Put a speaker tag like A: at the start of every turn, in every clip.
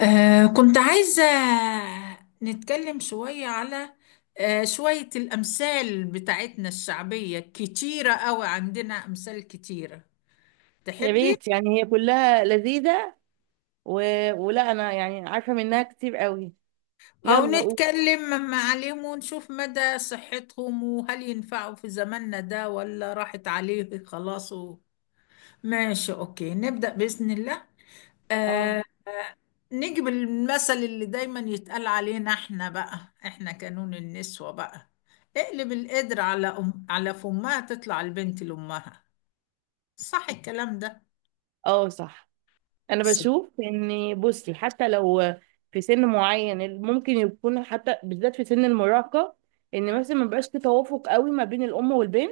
A: كنت عايزة نتكلم شوية على شوية الأمثال بتاعتنا الشعبية كتيرة أوي. عندنا أمثال كتيرة،
B: يا
A: تحبي؟
B: ريت، يعني هي كلها لذيذة. و... ولا انا يعني عارفة منها كتير قوي.
A: أو
B: يلا قول.
A: نتكلم عليهم ونشوف مدى صحتهم، وهل ينفعوا في زماننا ده ولا راحت عليه خلاص. ماشي، أوكي، نبدأ بإذن الله.
B: اه،
A: آه نجيب المثل اللي دايما يتقال علينا احنا، بقى احنا كانون النسوة بقى. اقلب القدر على فمها تطلع البنت لأمها. صح الكلام ده؟
B: اه، صح. انا
A: صح.
B: بشوف ان، بصي، حتى لو في سن معين ممكن يكون، حتى بالذات في سن المراهقة، ان مثلا ما بقاش في توافق قوي ما بين الام والبنت،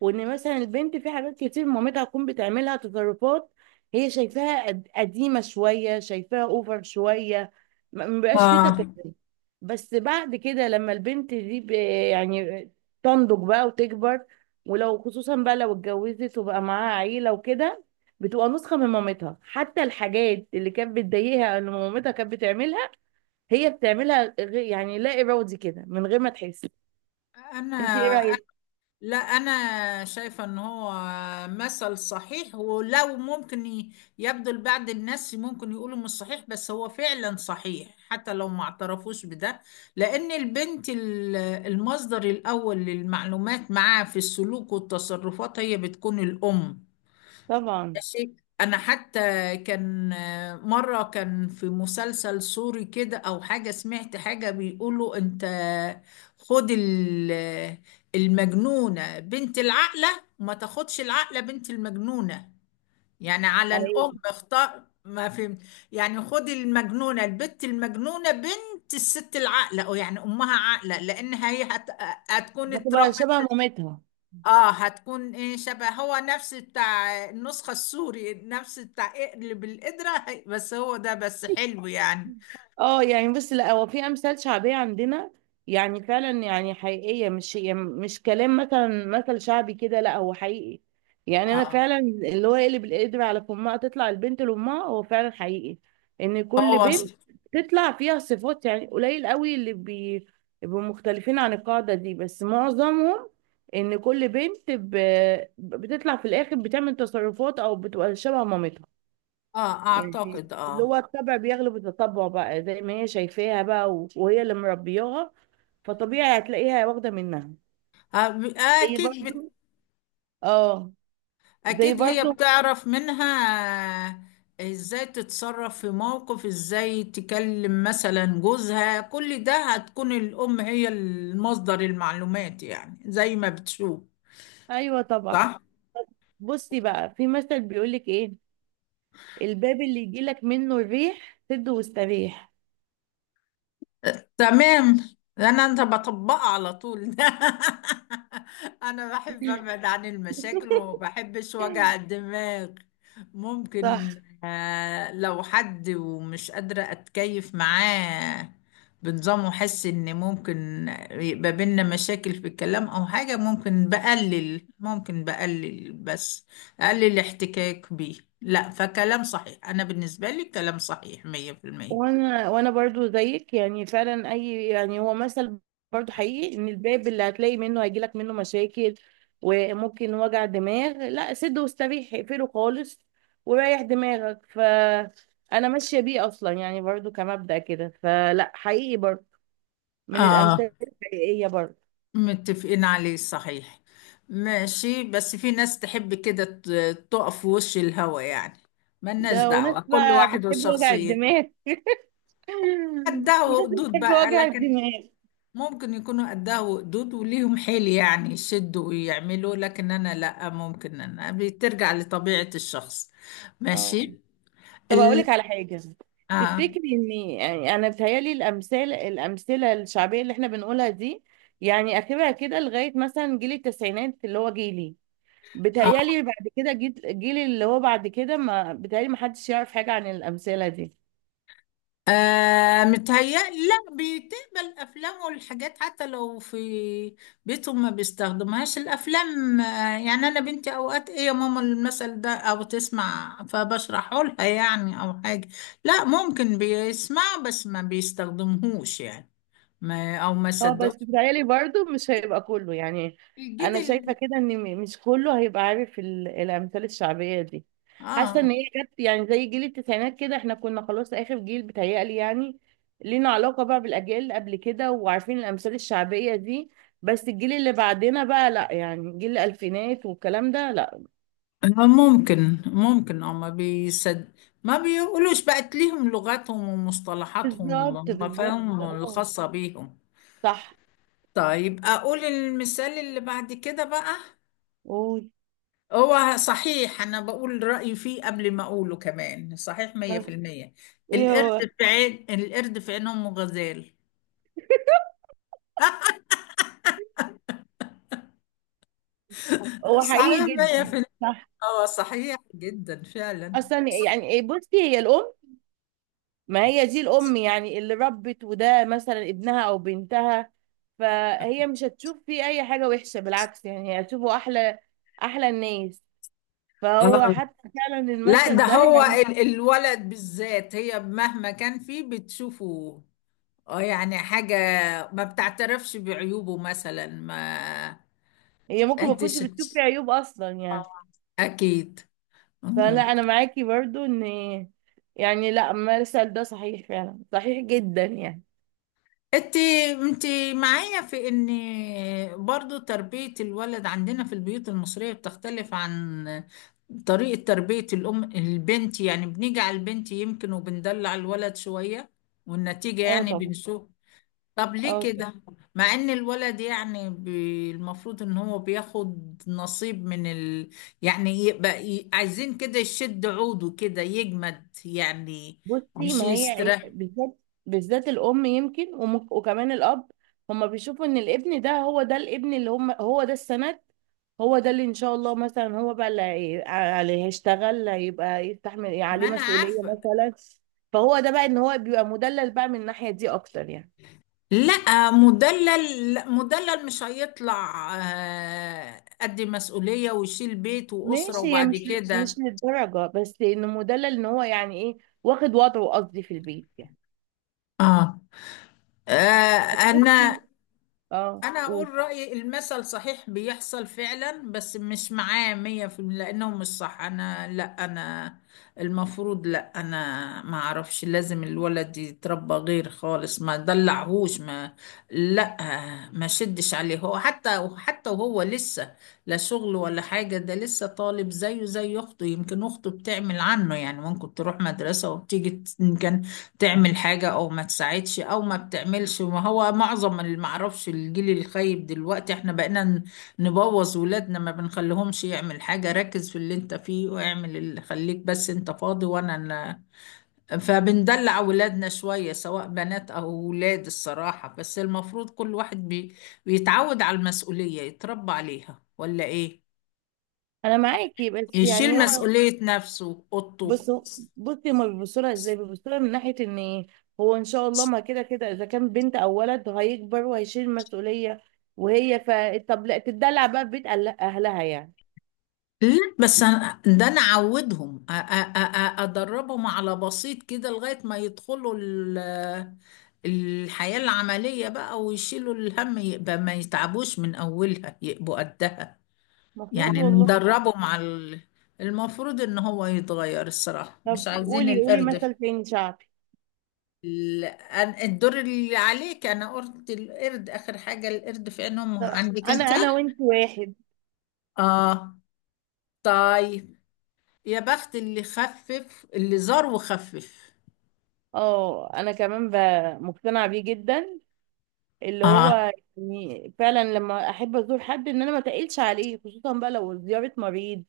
B: وان مثلا البنت في حاجات كتير مامتها تكون بتعملها تصرفات هي شايفاها قديمه شويه، شايفاها اوفر شويه، ما بيبقاش في
A: اه.
B: تفاهم. بس بعد كده لما البنت دي يعني تنضج بقى وتكبر، ولو خصوصا بقى لو اتجوزت وبقى معاها عيله وكده، بتبقى نسخه من مامتها. حتى الحاجات اللي كانت بتضايقها ان مامتها كانت بتعملها، هي بتعملها، يعني لا ارادي كده من غير ما تحس. انت ايه
A: انا
B: رايك؟
A: لا، أنا شايفة إن هو مثل صحيح، ولو ممكن يبدو لبعض الناس ممكن يقولوا مش صحيح، بس هو فعلا صحيح حتى لو ما اعترفوش بده. لأن البنت المصدر الأول للمعلومات معاه في السلوك والتصرفات هي بتكون الأم.
B: طبعا.
A: ماشي. انا حتى كان مره كان في مسلسل سوري كده او حاجه، سمعت حاجه بيقولوا: انت خد المجنونه بنت العاقله، وما تاخدش العاقله بنت المجنونه. يعني على الام،
B: أيوه.
A: اختار ما فهمت. يعني خد المجنونه، البت المجنونه بنت الست العاقله، او يعني امها عاقله لان هي هتكون
B: هتبقى
A: اتربت.
B: شبه مامتها.
A: اه، هتكون ايه شبه، هو نفس بتاع النسخة السوري، نفس بتاع اقلب القدرة، بس هو ده بس حلو يعني.
B: اه، يعني بس لا، هو في امثال شعبيه عندنا يعني فعلا يعني حقيقيه، مش يعني مش كلام مثلا مثل شعبي كده، لا هو حقيقي. يعني انا
A: اه.
B: فعلا اللي هو يقلب القدر على فمها تطلع البنت لامها، هو فعلا حقيقي. ان كل
A: هو
B: بنت تطلع فيها صفات، يعني قليل قوي اللي بيبقوا مختلفين عن القاعده دي، بس معظمهم، ان كل بنت بتطلع في الاخر بتعمل تصرفات او بتبقى شبه مامتها.
A: اه
B: يعني
A: اعتقد
B: اللي هو
A: اه
B: الطبع بيغلب التطبع بقى، زي ما هي شايفاها بقى، وهي اللي مربياها، فطبيعي هتلاقيها واخدة منها.
A: آه،
B: زي
A: اكيد بت...
B: برضو. اه. زي
A: اكيد هي
B: برضو.
A: بتعرف منها ازاي تتصرف في موقف، ازاي تكلم مثلا جوزها، كل ده هتكون الام هي المصدر المعلومات يعني زي ما بتشوف.
B: ايوه، طبعا.
A: صح،
B: بصي بقى، في مثل بيقولك ايه، الباب اللي يجيلك منه الريح سد واستريح.
A: تمام. انت بطبقها على طول. انا بحب ابعد عن المشاكل وما بحبش وجع الدماغ. ممكن.
B: صح.
A: لو حد ومش قادرة اتكيف معاه بنظام، واحس ان ممكن يبقى بينا مشاكل في الكلام او حاجة، ممكن بقلل، ممكن بقلل بس اقلل الاحتكاك بيه. لا، فكلام صحيح، انا بالنسبة لي كلام صحيح 100%.
B: وانا برضو زيك، يعني فعلا اي، يعني هو مثل برضو حقيقي، ان الباب اللي هتلاقي منه هيجيلك منه مشاكل وممكن وجع دماغ، لا سد واستريح اقفله خالص وريح دماغك. فانا ماشيه بيه اصلا، يعني برضو كمبدأ كده، فلا حقيقي برضو، من
A: اه،
B: الامثال الحقيقيه برضو.
A: متفقين عليه، صحيح. ماشي، بس في ناس تحب كده تقف في وش الهوا يعني. ملناش
B: ده وناس
A: دعوة، كل
B: بقى
A: واحد
B: بتحب وجع
A: وشخصيته
B: الدماغ
A: قدها
B: ناس
A: وقدود
B: بتحب
A: بقى،
B: وجع
A: لكن
B: الدماغ.
A: ممكن يكونوا قدها وقدود وليهم حيل يعني يشدوا ويعملوا، لكن أنا لأ، ممكن. أنا بترجع لطبيعة الشخص.
B: اه،
A: ماشي.
B: طب هقول
A: ال...
B: لك على حاجه.
A: آه.
B: تفتكري ان، يعني انا بتهيالي الامثله الشعبيه اللي احنا بنقولها دي، يعني اخرها كده لغايه مثلا جيل التسعينات اللي هو جيلي.
A: آه.
B: بتهيالي بعد كده جيل اللي هو بعد كده، ما بتهيالي ما حدش يعرف حاجه عن الامثله دي.
A: متهيألي لا، بتقبل أفلام والحاجات حتى لو في بيتهم ما بيستخدمهاش الأفلام. يعني أنا بنتي أوقات إيه يا ماما المثل ده أو تسمع فبشرحه لها، يعني، أو حاجة. لا، ممكن بيسمعه بس ما بيستخدمهوش يعني، ما
B: اه، بس
A: صدقوش.
B: بتهيألي برضو مش هيبقى كله يعني.
A: الجيل
B: انا شايفه
A: ال-
B: كده ان مش كله هيبقى عارف الامثال الشعبيه دي. حاسه
A: آه
B: ان هي جت يعني، زي جيل التسعينات كده، احنا كنا خلاص اخر جيل بتهيألي، يعني لينا علاقه بقى بالاجيال اللي قبل كده وعارفين الامثال الشعبيه دي. بس الجيل اللي بعدنا بقى لا، يعني جيل الالفينات والكلام ده لا.
A: آه، ممكن أو ما بيقولوش، بقت ليهم لغتهم ومصطلحاتهم
B: بالظبط، بالظبط،
A: ومفاهيمهم
B: اه.
A: الخاصة بيهم.
B: صح.
A: طيب، أقول المثال اللي بعد كده بقى.
B: قول.
A: هو صحيح، أنا بقول رأيي فيه قبل ما أقوله، كمان صحيح مية في
B: طب
A: المية
B: ايه
A: القرد
B: هو.
A: القرد في عين أم غزال.
B: هو
A: صحيح
B: حقيقي
A: مية في
B: جدا.
A: المية.
B: صح.
A: اه صحيح جدا فعلا.
B: اصلا يعني إيه، بصي هي الام، ما هي دي الأم يعني اللي ربت، وده مثلا ابنها أو بنتها، فهي مش هتشوف فيه أي حاجة وحشة. بالعكس، يعني هي هتشوفه أحلى، أحلى الناس. فهو
A: آه.
B: حتى فعلا
A: لا، ده
B: المثل ده
A: هو
B: يعني.
A: الولد بالذات، هي مهما كان فيه بتشوفه. اه يعني حاجة ما بتعترفش بعيوبه مثلا ما
B: هي ممكن ما
A: أنت
B: تكونش
A: ش-
B: بتشوف فيه عيوب أصلا يعني.
A: أكيد.
B: فلا، أنا معاكي برضو إن، يعني لا المثل ده صحيح، فعلا صحيح جدا يعني.
A: انت انت معايا في ان برضو تربية الولد عندنا في البيوت المصرية بتختلف عن طريقة تربية الام البنت، يعني بنيجي على البنت يمكن وبندلع الولد شوية، والنتيجة
B: اه،
A: يعني
B: طبعا.
A: بنشوف. طب ليه
B: اه،
A: كده؟ مع ان الولد يعني المفروض ان هو بياخد نصيب من يعني يبقى عايزين كده يشد عوده كده يجمد يعني،
B: بصي
A: مش
B: ما هي هي
A: يستريح.
B: بالذات، بالذات الام يمكن، وكمان الاب، هما بيشوفوا ان الابن ده، هو ده الابن اللي هم هو ده السند، هو ده اللي ان شاء الله مثلا هو بقى اللي اللي هيشتغل، هيبقى يستحمل عليه
A: ما انا
B: مسؤولية
A: عارفة.
B: مثلا. فهو ده بقى ان هو بيبقى مدلل بقى من الناحية دي اكتر يعني.
A: لا مدلل، لا، مدلل مش هيطلع، قد مسؤولية ويشيل بيت وأسرة
B: ماشي، هي
A: وبعد
B: مش مش
A: كده.
B: للدرجة، بس انه مدلل ان هو يعني ايه، واخد وضعه قصدي في البيت يعني.
A: اه. آه،
B: طب
A: انا
B: بصي. اه،
A: انا اقول
B: قولي.
A: رأيي، المثل صحيح بيحصل فعلا بس مش معاه 100% لانه مش صح. انا لا انا المفروض، لا انا ما اعرفش. لازم الولد يتربى غير خالص، ما دلعهوش، لا ما شدش عليه. هو حتى وهو لسه لا شغل ولا حاجة، ده لسه طالب زيه زي اخته، يمكن اخته بتعمل عنه يعني ممكن تروح مدرسة وبتيجي تعمل حاجة أو ما تساعدش أو ما بتعملش. ما هو معظم اللي معرفش الجيل الخايب دلوقتي احنا بقينا نبوظ ولادنا، ما بنخليهمش يعمل حاجة. ركز في اللي انت فيه واعمل اللي خليك، بس انت فاضي وانا فبندلع ولادنا شوية سواء بنات أو ولاد الصراحة، بس المفروض كل واحد بيتعود على المسؤولية يتربى عليها، ولا إيه؟
B: انا معاكي بس
A: يشيل
B: يعني
A: طبعا
B: هو،
A: مسؤولية نفسه، أوضته.
B: بصوا بصي هما بيبصوا لها ازاي، بيبصوا لها من ناحيه ان هو ان شاء الله ما كده كده اذا كان بنت او ولد هيكبر وهيشيل مسؤوليه. وهي ف طب لا تدلع بقى في بيت اهلها يعني.
A: لا، بس أنا ده انا اعودهم، ادربهم على بسيط كده لغايه ما يدخلوا الحياه العمليه بقى، ويشيلوا الهم، يبقى ما يتعبوش من اولها، يبقوا قدها.
B: المفروض
A: يعني
B: والله.
A: ندربهم على المفروض ان هو يتغير الصراحه، مش
B: طب
A: عايزين
B: قولي قولي
A: القرد.
B: مثل تاني شعبي.
A: الدور اللي عليك، انا قلت القرد اخر حاجه، القرد في عينهم
B: طب
A: عندك
B: انا
A: انت.
B: انا وانت واحد.
A: اه، طيب. يا بخت اللي خفف، اللي زار وخفف.
B: اه، انا كمان مقتنعه بيه جدا، اللي
A: اه.
B: هو يعني فعلا لما احب ازور حد ان انا ما تقلش عليه، خصوصا بقى لو زيارة مريض.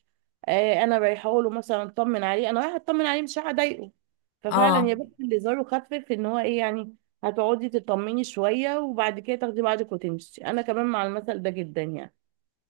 B: آه انا رايحه له مثلا اطمن عليه، انا رايحه اطمن عليه، مش رايحه اضايقه. ففعلا،
A: اه،
B: يا بنت اللي زاره خفف، ان هو ايه يعني، هتقعدي تطمني شويه وبعد كده تاخدي بعضك وتمشي. انا كمان مع المثل ده جدا يعني.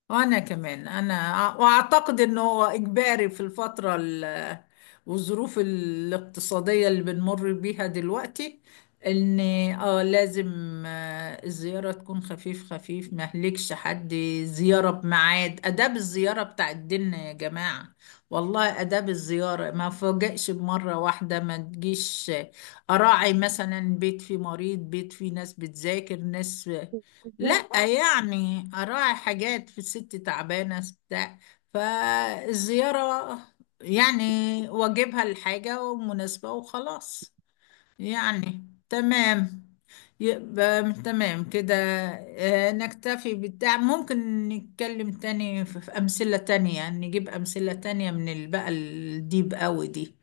A: وأنا كمان وأعتقد إنه هو إجباري في الفترة والظروف الاقتصادية اللي بنمر بيها دلوقتي، إن لازم الزيارة تكون خفيف خفيف، ما يهلكش حد. زيارة بميعاد، آداب الزيارة بتاع ديننا يا جماعة، والله. آداب الزيارة، ما فوجئش بمرة واحدة ما تجيش، أراعي مثلا بيت فيه مريض، بيت فيه ناس بتذاكر، ناس.
B: بالظبط.
A: لا يعني اراعي حاجات، في ست تعبانه بتاع. فالزياره يعني واجبها الحاجه ومناسبه وخلاص، يعني تمام. يبقى تمام كده. نكتفي ممكن نتكلم تاني في أمثلة تانية، نجيب أمثلة تانية من بقى الديب قوي دي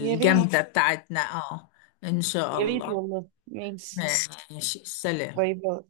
B: يا ريت،
A: خلاص بتاعتنا. اه، إن شاء
B: يا ريت،
A: الله.
B: والله ماشي.
A: خلاص. ماشي، سلام.
B: باي باي.